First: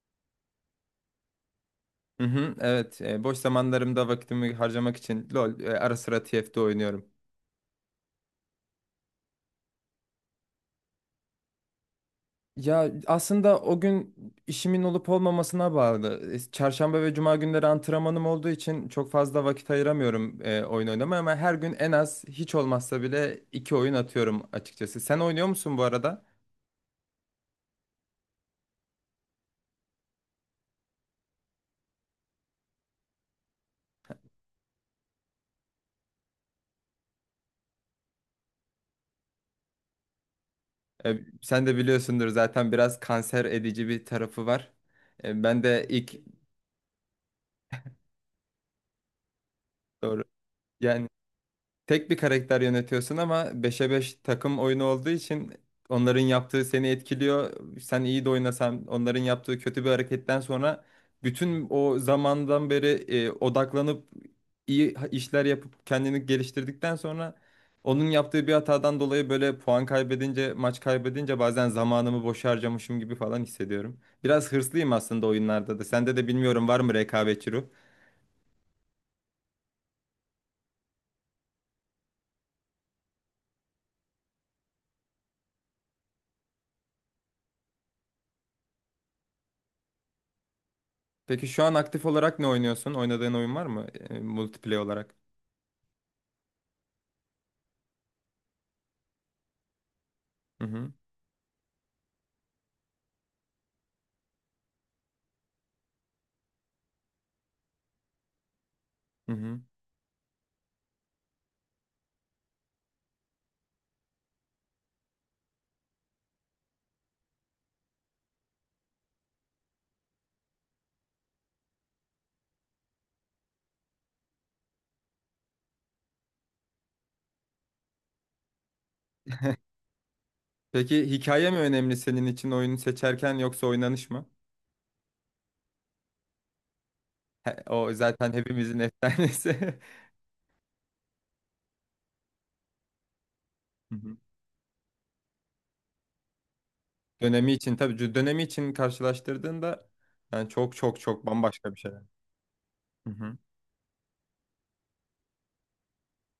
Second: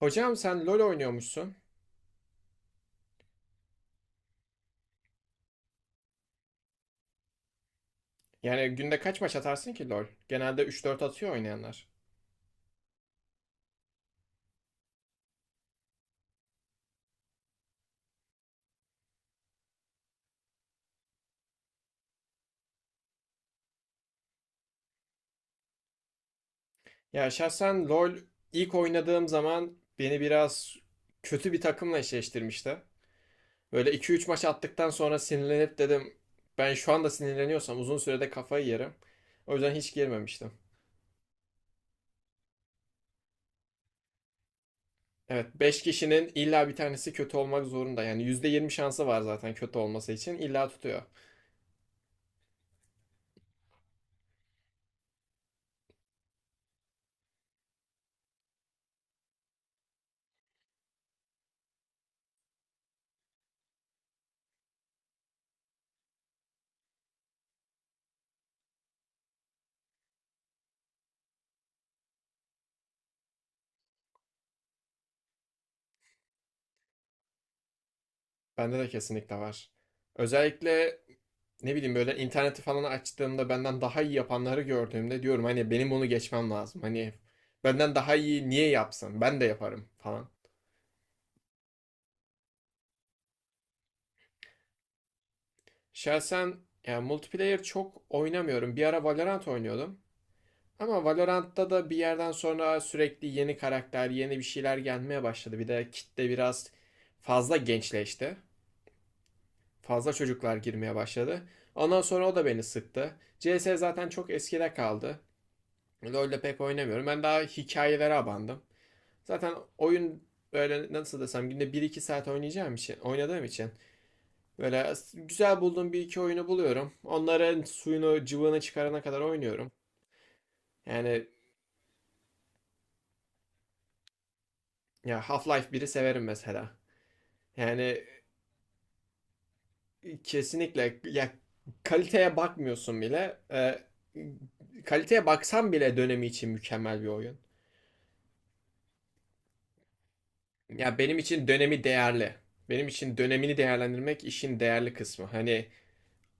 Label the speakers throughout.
Speaker 1: Hocam sen LoL oynuyormuşsun.
Speaker 2: Hı hı, evet. Boş zamanlarımda vakitimi harcamak için LoL ara sıra TFT oynuyorum.
Speaker 1: Yani günde kaç maç atarsın ki LoL? Genelde üç dört atıyor oynayanlar.
Speaker 2: Ya aslında o gün işimin olup olmamasına bağlı. Çarşamba ve cuma günleri antrenmanım olduğu için çok fazla vakit ayıramıyorum oyun oynamaya ama her gün en az hiç olmazsa bile iki oyun atıyorum açıkçası. Sen oynuyor musun bu arada?
Speaker 1: Ya şahsen LoL ilk oynadığım zaman beni biraz kötü bir takımla eşleştirmişti. Böyle iki üç maç attıktan sonra sinirlenip dedim ben şu anda sinirleniyorsam uzun sürede kafayı yerim. O yüzden hiç girmemiştim.
Speaker 2: Sen de biliyorsundur zaten biraz kanser edici bir tarafı var. E,
Speaker 1: Evet,
Speaker 2: ben
Speaker 1: beş
Speaker 2: de ilk
Speaker 1: kişinin illa bir tanesi kötü olmak zorunda. Yani %20 şansı var, zaten kötü olması
Speaker 2: Doğru.
Speaker 1: için illa tutuyor.
Speaker 2: Yani tek bir karakter yönetiyorsun ama beşe 5 takım oyunu olduğu için onların yaptığı seni etkiliyor. Sen iyi de oynasan onların yaptığı kötü bir hareketten sonra bütün o zamandan beri odaklanıp iyi işler yapıp kendini geliştirdikten sonra onun yaptığı bir hatadan dolayı böyle puan kaybedince, maç kaybedince bazen zamanımı boşa harcamışım gibi falan hissediyorum. Biraz hırslıyım aslında oyunlarda da. Sende de bilmiyorum var mı rekabetçi.
Speaker 1: Bende de kesinlikle var. Özellikle ne bileyim böyle interneti falan açtığımda benden daha iyi yapanları gördüğümde diyorum hani benim bunu geçmem lazım. Hani benden daha iyi niye yapsın? Ben de yaparım falan.
Speaker 2: Peki şu an aktif olarak ne oynuyorsun? Oynadığın oyun var mı? Multiplayer olarak.
Speaker 1: Şahsen yani multiplayer çok oynamıyorum. Bir ara Valorant oynuyordum.
Speaker 2: Hı hı.
Speaker 1: Ama Valorant'ta da bir yerden sonra sürekli yeni karakter, yeni bir şeyler gelmeye başladı. Bir de kitle biraz fazla gençleşti.
Speaker 2: Hı hı.
Speaker 1: Fazla çocuklar girmeye başladı. Ondan sonra o da beni sıktı. CS zaten çok eskide kaldı. LoL'de pek oynamıyorum. Ben daha hikayelere abandım. Zaten oyun böyle nasıl desem günde bir iki saat oynayacağım için, oynadığım için böyle güzel bulduğum bir iki oyunu buluyorum. Onların suyunu, cıvığını çıkarana kadar oynuyorum.
Speaker 2: Peki
Speaker 1: Yani
Speaker 2: hikaye mi önemli senin için oyunu seçerken yoksa oynanış mı?
Speaker 1: ya Half-Life biri severim mesela.
Speaker 2: O
Speaker 1: Yani
Speaker 2: zaten hepimizin efsanesi.
Speaker 1: kesinlikle ya kaliteye bakmıyorsun bile.
Speaker 2: Hı hı.
Speaker 1: Kaliteye baksan bile dönemi için mükemmel bir oyun.
Speaker 2: Dönemi için tabii, dönemi için karşılaştırdığında yani çok
Speaker 1: Ya
Speaker 2: çok
Speaker 1: benim
Speaker 2: çok
Speaker 1: için
Speaker 2: bambaşka bir
Speaker 1: dönemi
Speaker 2: şey.
Speaker 1: değerli. Benim
Speaker 2: Hı
Speaker 1: için
Speaker 2: hı.
Speaker 1: dönemini değerlendirmek işin değerli kısmı. Hani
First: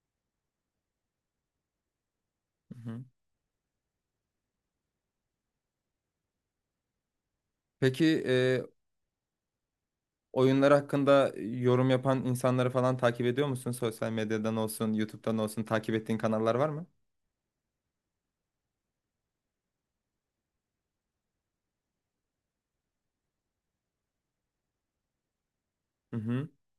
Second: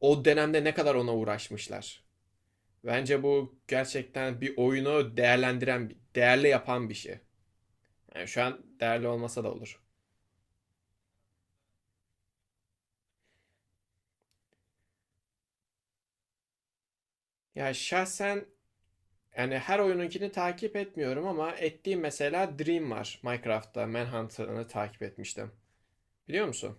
Speaker 1: o dönemde ne kadar ona uğraşmışlar.
Speaker 2: Hı hı.
Speaker 1: Bence bu gerçekten bir oyunu değerlendiren, değerli yapan bir şey.
Speaker 2: Peki,
Speaker 1: Yani şu an değerli olmasa da olur.
Speaker 2: oyunlar hakkında yorum yapan insanları falan takip ediyor musun? Sosyal medyadan olsun, YouTube'dan olsun takip ettiğin kanallar var mı?
Speaker 1: Ya şahsen yani her oyununkini takip etmiyorum ama ettiğim mesela Dream var. Minecraft'ta Manhunt'ını takip etmiştim.
Speaker 2: Hı
Speaker 1: Biliyor
Speaker 2: hı.
Speaker 1: musun?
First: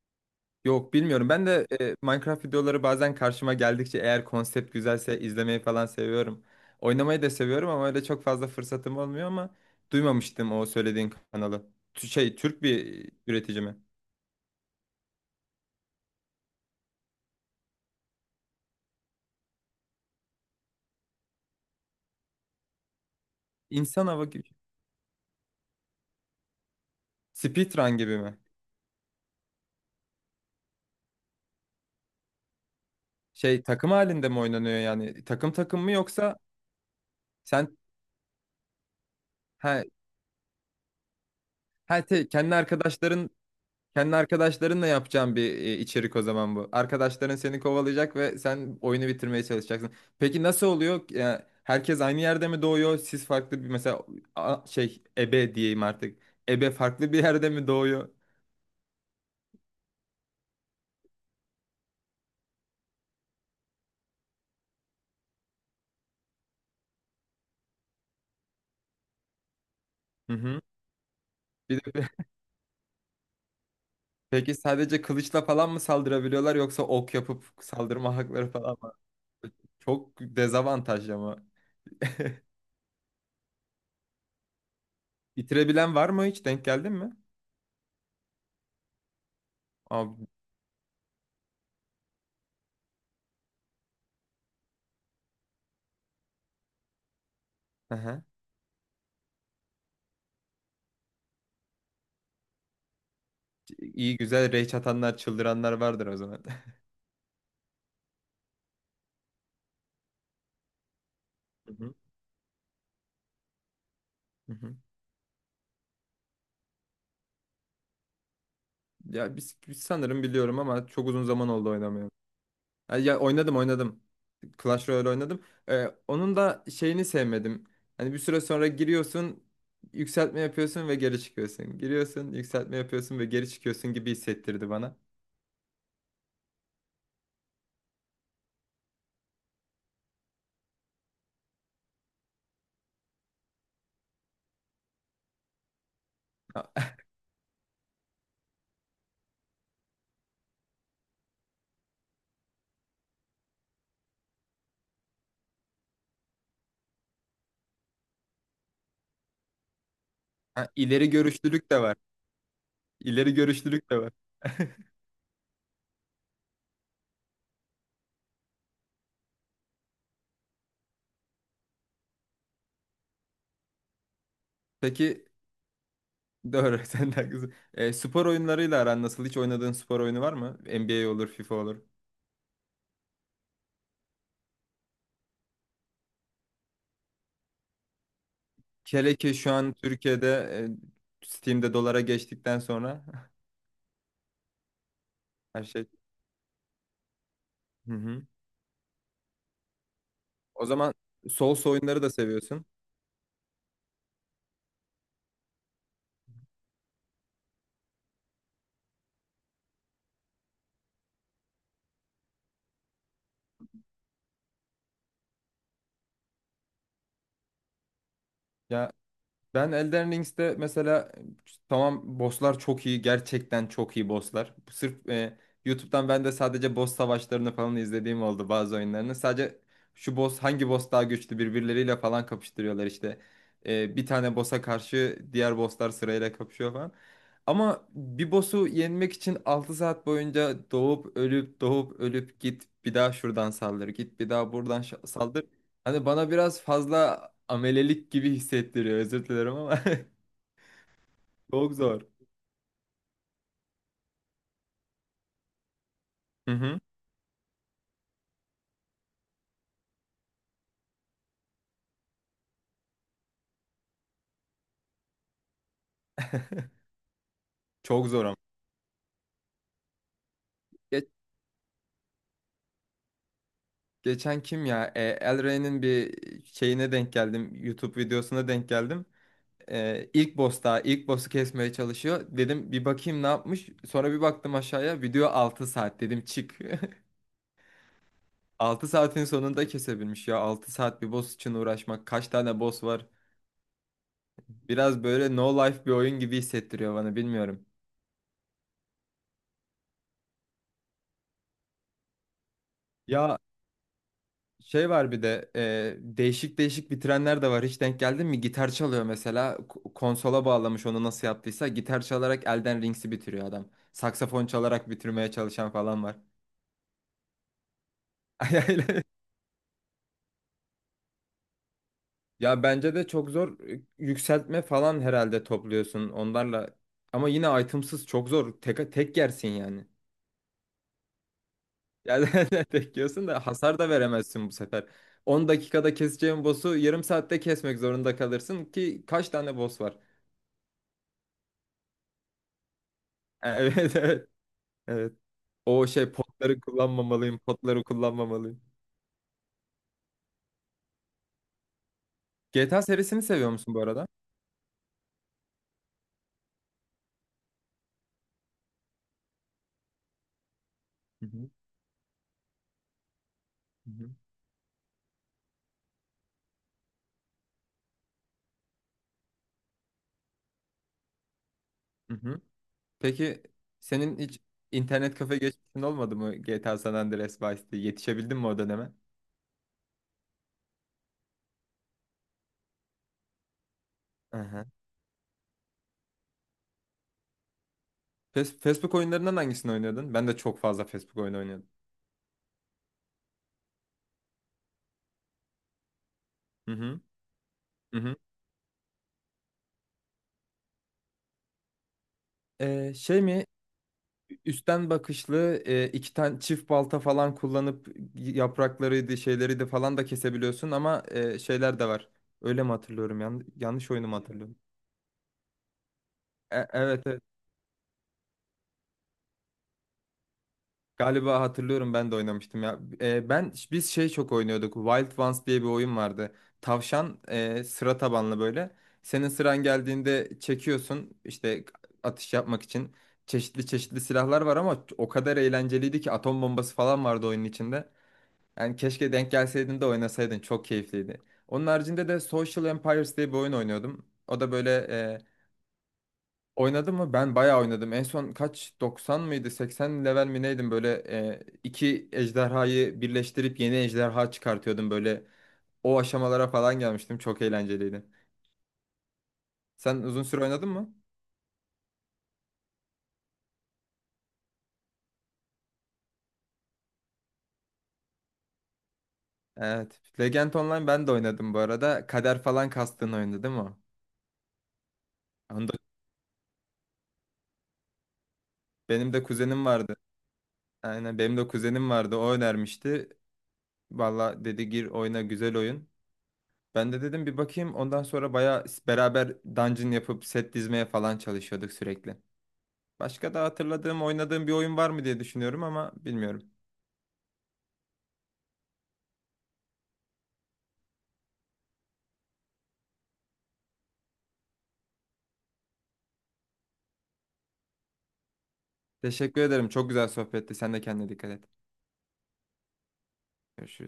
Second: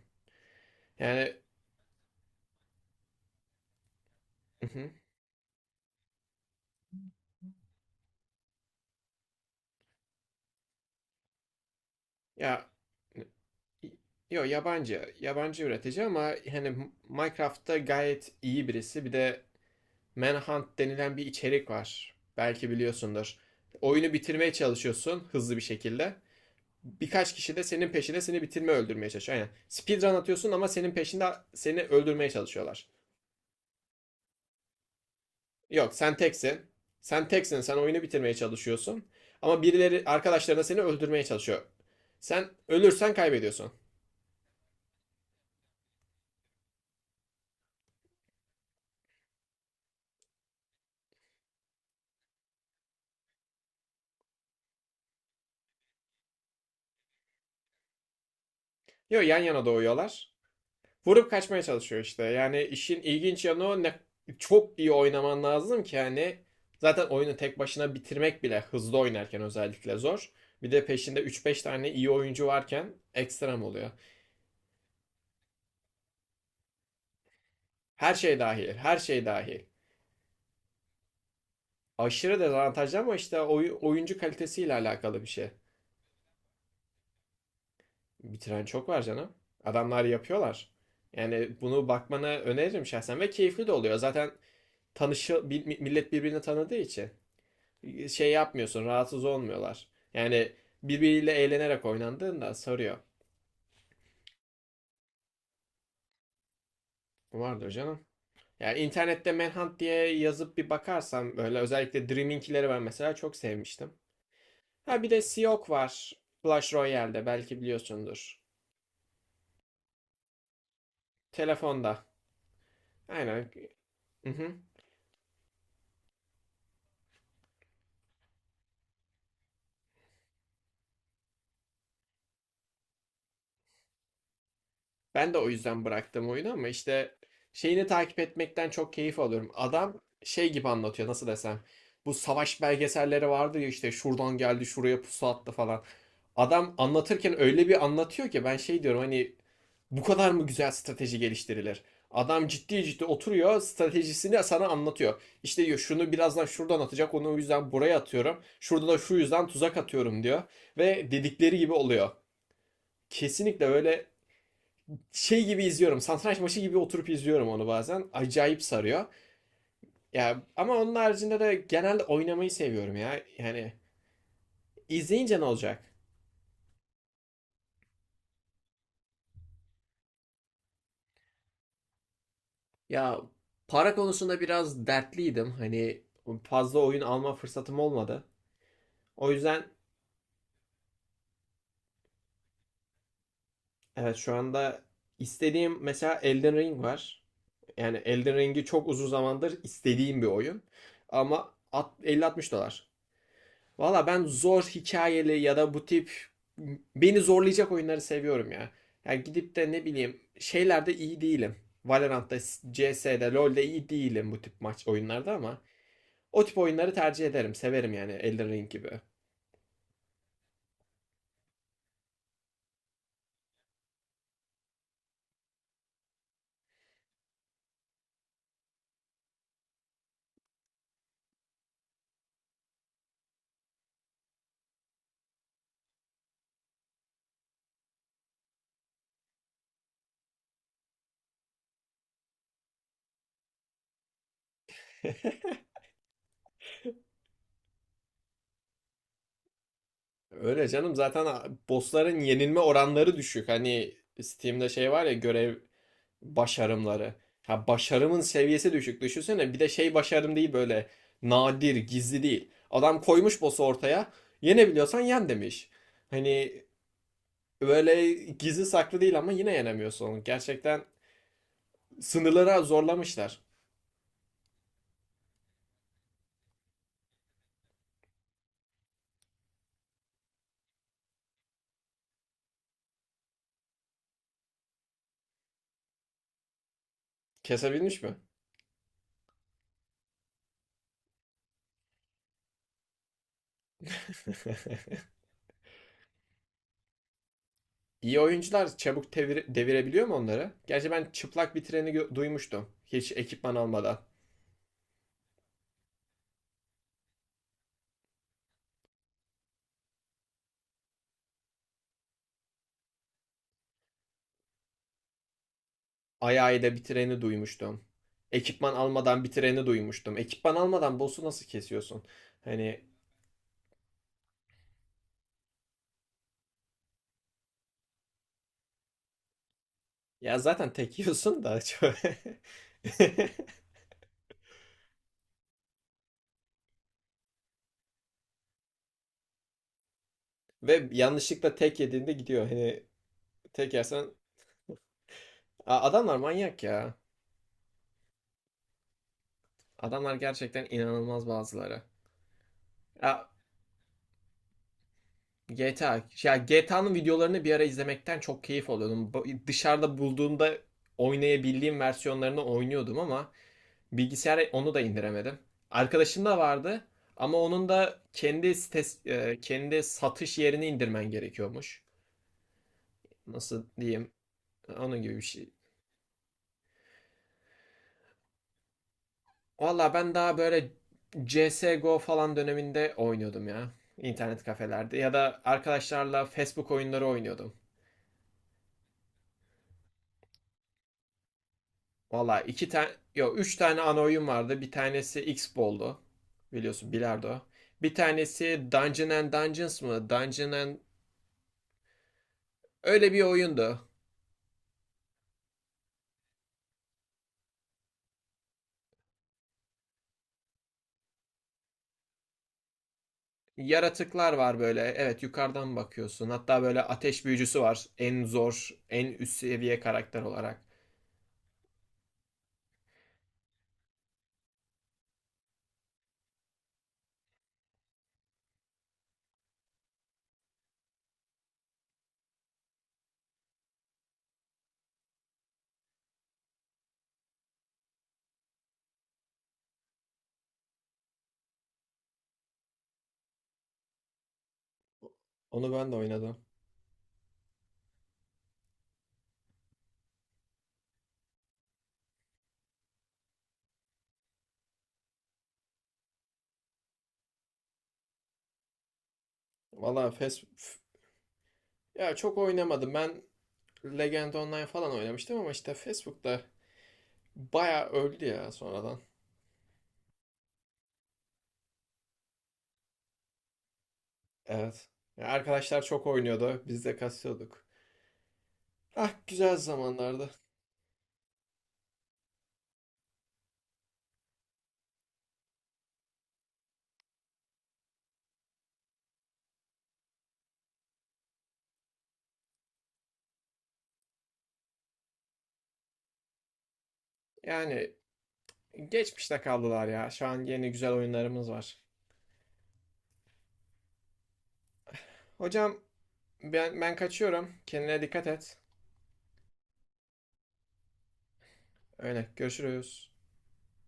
Speaker 2: Yok, bilmiyorum.
Speaker 1: Yani
Speaker 2: Ben de Minecraft videoları bazen karşıma geldikçe eğer konsept güzelse izlemeyi falan seviyorum. Oynamayı da seviyorum ama öyle çok fazla fırsatım olmuyor ama duymamıştım o söylediğin kanalı. Şey, Türk
Speaker 1: ya
Speaker 2: bir üretici mi?
Speaker 1: yo, yabancı üretici ama hani Minecraft'ta gayet iyi birisi. Bir de Manhunt denilen bir içerik var. Belki biliyorsundur.
Speaker 2: İnsan
Speaker 1: Oyunu
Speaker 2: hava gibi.
Speaker 1: bitirmeye çalışıyorsun hızlı bir şekilde. Birkaç kişi de senin
Speaker 2: Speedrun gibi
Speaker 1: peşinde
Speaker 2: mi?
Speaker 1: seni bitirme öldürmeye çalışıyor. Aynen. Speedrun atıyorsun ama senin peşinde seni öldürmeye çalışıyorlar.
Speaker 2: Şey, takım halinde mi oynanıyor yani? Takım takım mı
Speaker 1: Yok, sen
Speaker 2: yoksa
Speaker 1: teksin. Sen teksin. Sen
Speaker 2: sen
Speaker 1: oyunu bitirmeye çalışıyorsun. Ama
Speaker 2: ha,
Speaker 1: birileri arkadaşlarına seni öldürmeye çalışıyor.
Speaker 2: ha te-
Speaker 1: Sen
Speaker 2: kendi
Speaker 1: ölürsen
Speaker 2: arkadaşların?
Speaker 1: kaybediyorsun.
Speaker 2: Kendi arkadaşlarınla yapacağım bir içerik o zaman bu. Arkadaşların seni kovalayacak ve sen oyunu bitirmeye çalışacaksın. Peki nasıl oluyor? Yani herkes aynı yerde mi doğuyor? Siz farklı bir, mesela şey, ebe diyeyim artık. Ebe farklı bir yerde mi doğuyor?
Speaker 1: Yok, yan yana doğuyorlar. Vurup kaçmaya çalışıyor işte. Yani işin ilginç yanı o ne, çok iyi oynaman lazım ki hani zaten oyunu tek başına bitirmek bile hızlı oynarken özellikle zor.
Speaker 2: Hı hı.
Speaker 1: Bir de peşinde üç beş
Speaker 2: Bir
Speaker 1: tane iyi
Speaker 2: de
Speaker 1: oyuncu varken ekstrem oluyor.
Speaker 2: Peki sadece kılıçla falan mı saldırabiliyorlar yoksa ok yapıp
Speaker 1: Her
Speaker 2: saldırma
Speaker 1: şey
Speaker 2: hakları
Speaker 1: dahil,
Speaker 2: falan var mı?
Speaker 1: her şey dahil.
Speaker 2: Çok dezavantaj ama.
Speaker 1: Aşırı dezavantajlı ama işte oyuncu kalitesiyle alakalı bir şey.
Speaker 2: Bitirebilen var mı hiç? Denk geldin mi?
Speaker 1: Bitiren çok var canım. Adamlar
Speaker 2: Abi.
Speaker 1: yapıyorlar. Yani bunu bakmanı öneririm şahsen ve keyifli de oluyor. Zaten tanışı millet birbirini tanıdığı için.
Speaker 2: Aha.
Speaker 1: Şey yapmıyorsun, rahatsız olmuyorlar. Yani birbiriyle eğlenerek oynandığında sarıyor.
Speaker 2: İyi, güzel. Rage atanlar, çıldıranlar vardır o zaman.
Speaker 1: Vardır canım. Yani internette Manhunt diye yazıp bir bakarsam böyle
Speaker 2: Hı hı.
Speaker 1: özellikle Dreaming'leri ben mesela çok sevmiştim.
Speaker 2: Hı hı.
Speaker 1: Ha, bir de Siok var. Clash Royale'de belki biliyorsundur.
Speaker 2: Ya biz sanırım biliyorum ama çok uzun zaman oldu
Speaker 1: Telefonda.
Speaker 2: oynamaya. Ha, ya,
Speaker 1: Aynen.
Speaker 2: oynadım oynadım.
Speaker 1: Mhm.
Speaker 2: Clash Royale oynadım. Onun da şeyini sevmedim. Hani bir süre sonra giriyorsun, yükseltme yapıyorsun ve geri çıkıyorsun. Giriyorsun, yükseltme yapıyorsun ve geri çıkıyorsun gibi hissettirdi bana.
Speaker 1: Ben de o yüzden bıraktım oyunu ama işte şeyini takip etmekten çok keyif alıyorum. Adam şey gibi anlatıyor, nasıl desem. Bu savaş belgeselleri vardı ya, işte şuradan geldi, şuraya pusu attı falan. Adam
Speaker 2: Ha,
Speaker 1: anlatırken öyle bir anlatıyor ki ben şey diyorum hani bu kadar mı güzel strateji geliştirilir? Adam ciddi ciddi oturuyor, stratejisini sana anlatıyor. İşte diyor şunu birazdan şuradan atacak, onu o yüzden buraya atıyorum. Şurada da şu yüzden tuzak atıyorum diyor.
Speaker 2: ha, ileri
Speaker 1: Ve dedikleri
Speaker 2: görüşlülük
Speaker 1: gibi
Speaker 2: de var.
Speaker 1: oluyor.
Speaker 2: İleri
Speaker 1: Kesinlikle
Speaker 2: görüşlülük de
Speaker 1: öyle,
Speaker 2: var.
Speaker 1: şey gibi izliyorum. Satranç maçı gibi oturup izliyorum onu bazen. Acayip sarıyor. Ya ama onun haricinde de genelde oynamayı seviyorum ya. Yani
Speaker 2: Peki
Speaker 1: izleyince ne olacak?
Speaker 2: doğru. Sen de haklısın. Spor oyunlarıyla aran nasıl? Hiç oynadığın spor oyunu var mı? NBA olur, FIFA olur.
Speaker 1: Ya para konusunda biraz dertliydim. Hani fazla oyun alma fırsatım olmadı.
Speaker 2: Hele
Speaker 1: O
Speaker 2: ki şu
Speaker 1: yüzden
Speaker 2: an Türkiye'de Steam'de dolara geçtikten sonra
Speaker 1: evet, şu anda
Speaker 2: her
Speaker 1: istediğim
Speaker 2: şey.
Speaker 1: mesela Elden Ring var.
Speaker 2: Hı
Speaker 1: Yani
Speaker 2: hı.
Speaker 1: Elden Ring'i çok uzun zamandır istediğim bir oyun.
Speaker 2: O zaman
Speaker 1: Ama
Speaker 2: Souls oyunları da
Speaker 1: 50-60
Speaker 2: seviyorsun.
Speaker 1: dolar. Valla ben zor hikayeli ya da bu tip beni zorlayacak oyunları seviyorum ya. Yani gidip de ne bileyim şeylerde iyi değilim. Valorant'ta, CS'de, LoL'de iyi değilim bu tip maç oyunlarda ama o tip oyunları tercih ederim. Severim yani Elden Ring gibi.
Speaker 2: Ya, ben Elden Rings'te mesela, tamam, bosslar çok iyi. Gerçekten çok iyi bosslar. Sırf YouTube'dan ben de sadece boss savaşlarını falan izlediğim oldu bazı oyunlarını. Sadece şu boss hangi boss daha güçlü birbirleriyle falan kapıştırıyorlar işte. Bir tane boss'a karşı diğer bosslar sırayla kapışıyor falan. Ama bir boss'u yenmek için 6 saat boyunca doğup ölüp doğup ölüp git bir daha şuradan saldır, git bir daha buradan saldır. Hani bana biraz fazla amelelik gibi hissettiriyor. Özür dilerim ama
Speaker 1: Öyle canım, zaten
Speaker 2: çok zor.
Speaker 1: bossların yenilme oranları düşük. Hani Steam'de şey var ya, görev
Speaker 2: Hı hı.
Speaker 1: başarımları. Ha, başarımın seviyesi düşük. Düşünsene bir de şey, başarım değil böyle nadir, gizli değil. Adam koymuş boss'u ortaya. Yenebiliyorsan yen demiş. Hani
Speaker 2: Çok
Speaker 1: böyle
Speaker 2: zor ama.
Speaker 1: gizli saklı değil ama yine yenemiyorsun onu. Gerçekten
Speaker 2: Ge-
Speaker 1: sınırlara zorlamışlar.
Speaker 2: Geçen kim ya? El Rey'nin bir şeyine denk geldim. YouTube videosuna denk geldim. İlk boss'ta ilk boss'u kesmeye çalışıyor. Dedim bir bakayım ne yapmış. Sonra bir baktım aşağıya. Video 6 saat. Dedim çık.
Speaker 1: Kesebilmiş mi?
Speaker 2: 6 saatin sonunda kesebilmiş ya. 6 saat bir boss için uğraşmak. Kaç tane boss var? Biraz böyle no life bir oyun gibi hissettiriyor bana, bilmiyorum.
Speaker 1: İyi oyuncular çabuk devirebiliyor mu onları? Gerçi ben çıplak bir treni duymuştum. Hiç
Speaker 2: Ya.
Speaker 1: ekipman almadan.
Speaker 2: Şey var bir de, değişik değişik bitirenler de var. Hiç denk geldin mi? Gitar çalıyor mesela. Konsola bağlamış onu nasıl yaptıysa. Gitar çalarak Elden Rings'i bitiriyor adam. Saksafon çalarak bitirmeye çalışan falan var.
Speaker 1: Ayağıyla bir treni duymuştum. Ekipman
Speaker 2: Ayağıyla-
Speaker 1: almadan bir treni duymuştum. Ekipman almadan boss'u nasıl kesiyorsun?
Speaker 2: Ya
Speaker 1: Hani
Speaker 2: bence de çok zor, yükseltme falan herhalde topluyorsun onlarla. Ama yine itemsız çok zor. Tek, tek yersin yani.
Speaker 1: ya zaten tek yiyorsun da.
Speaker 2: Yani tek yiyorsun da hasar da veremezsin bu sefer. 10 dakikada keseceğin boss'u yarım saatte kesmek zorunda kalırsın ki kaç tane boss var?
Speaker 1: Ve yanlışlıkla tek yediğinde gidiyor. Hani tek
Speaker 2: Evet,
Speaker 1: yersen...
Speaker 2: evet. Evet. O şey,
Speaker 1: Adamlar
Speaker 2: potları
Speaker 1: manyak ya.
Speaker 2: kullanmamalıyım, potları kullanmamalıyım.
Speaker 1: Adamlar gerçekten inanılmaz bazıları.
Speaker 2: GTA serisini
Speaker 1: Ya
Speaker 2: seviyor musun bu arada?
Speaker 1: GTA. Ya GTA'nın videolarını bir ara izlemekten çok keyif alıyordum. Dışarıda bulduğumda
Speaker 2: Hı hı.
Speaker 1: oynayabildiğim versiyonlarını oynuyordum ama
Speaker 2: Hı hı.
Speaker 1: bilgisayara onu da indiremedim. Arkadaşım da vardı ama onun da kendi satış yerini indirmen gerekiyormuş.
Speaker 2: Hı hı. Peki
Speaker 1: Nasıl diyeyim?
Speaker 2: senin hiç
Speaker 1: Onun gibi
Speaker 2: internet
Speaker 1: bir
Speaker 2: kafe
Speaker 1: şey.
Speaker 2: geçmişin olmadı mı, GTA San Andreas, Vice City? Yetişebildin mi o döneme?
Speaker 1: Valla ben daha böyle CSGO falan döneminde oynuyordum ya.
Speaker 2: Hı
Speaker 1: İnternet
Speaker 2: hı.
Speaker 1: kafelerde ya da arkadaşlarla Facebook oyunları oynuyordum.
Speaker 2: Facebook oyunlarından hangisini oynuyordun? Ben de çok fazla Facebook oyunu oynuyordum.
Speaker 1: Valla iki tane, yok üç tane ana oyun vardı. Bir tanesi X-Ball'du.
Speaker 2: Hı
Speaker 1: Biliyorsun,
Speaker 2: hı.
Speaker 1: bilardo. Bir
Speaker 2: Hı hı.
Speaker 1: tanesi Dungeon and Dungeons mı? Dungeon and... Öyle bir
Speaker 2: Şey mi?
Speaker 1: oyundu.
Speaker 2: Üstten bakışlı, iki tane çift balta falan kullanıp yapraklarıydı, şeyleri de falan da kesebiliyorsun ama şeyler de var. Öyle mi hatırlıyorum? Yanlış oyunu mu
Speaker 1: Yaratıklar
Speaker 2: hatırlıyorum?
Speaker 1: var böyle. Evet, yukarıdan bakıyorsun. Hatta böyle
Speaker 2: Evet, evet.
Speaker 1: ateş büyücüsü var. En zor, en üst seviye karakter olarak.
Speaker 2: Galiba hatırlıyorum, ben de oynamıştım ya. E, ben Biz şey çok oynuyorduk. Wild Ones diye bir oyun vardı. Tavşan, sıra tabanlı böyle. Senin sıran geldiğinde çekiyorsun işte atış yapmak için. Çeşitli çeşitli silahlar var ama o kadar eğlenceliydi ki atom bombası falan vardı oyunun içinde. Yani keşke denk gelseydin de oynasaydın. Çok keyifliydi. Onun haricinde de Social Empires diye bir oyun oynuyordum. O da böyle,
Speaker 1: Onu ben de oynadım.
Speaker 2: oynadım mı? Ben bayağı oynadım. En son kaç, 90 mıydı? 80 level mi neydim? Böyle, iki ejderhayı birleştirip yeni ejderha çıkartıyordum böyle. O aşamalara falan gelmiştim. Çok eğlenceliydi. Sen
Speaker 1: Valla
Speaker 2: uzun süre
Speaker 1: Fes...
Speaker 2: oynadın mı?
Speaker 1: Ya çok oynamadım. Ben Legend Online falan oynamıştım ama işte Facebook'ta bayağı öldü ya sonradan.
Speaker 2: Evet. Legend Online ben de oynadım bu arada. Kader falan kastığın oyundu değil mi o?
Speaker 1: Evet. Ya
Speaker 2: Onda
Speaker 1: arkadaşlar çok oynuyordu. Biz de kasıyorduk. Ah,
Speaker 2: benim de
Speaker 1: güzel
Speaker 2: kuzenim vardı.
Speaker 1: zamanlardı.
Speaker 2: Aynen, benim de kuzenim vardı. O önermişti. Valla dedi gir oyna, güzel oyun. Ben de dedim bir bakayım. Ondan sonra baya beraber dungeon yapıp set dizmeye falan çalışıyorduk sürekli. Başka da hatırladığım, oynadığım bir oyun var mı diye düşünüyorum ama bilmiyorum.
Speaker 1: Yani geçmişte kaldılar ya. Şu an yeni güzel oyunlarımız var. Hocam ben kaçıyorum. Kendine dikkat et.
Speaker 2: Teşekkür ederim. Çok güzel sohbetti. Sen de kendine dikkat et.
Speaker 1: Öyle görüşürüz.
Speaker 2: Görüşürüz.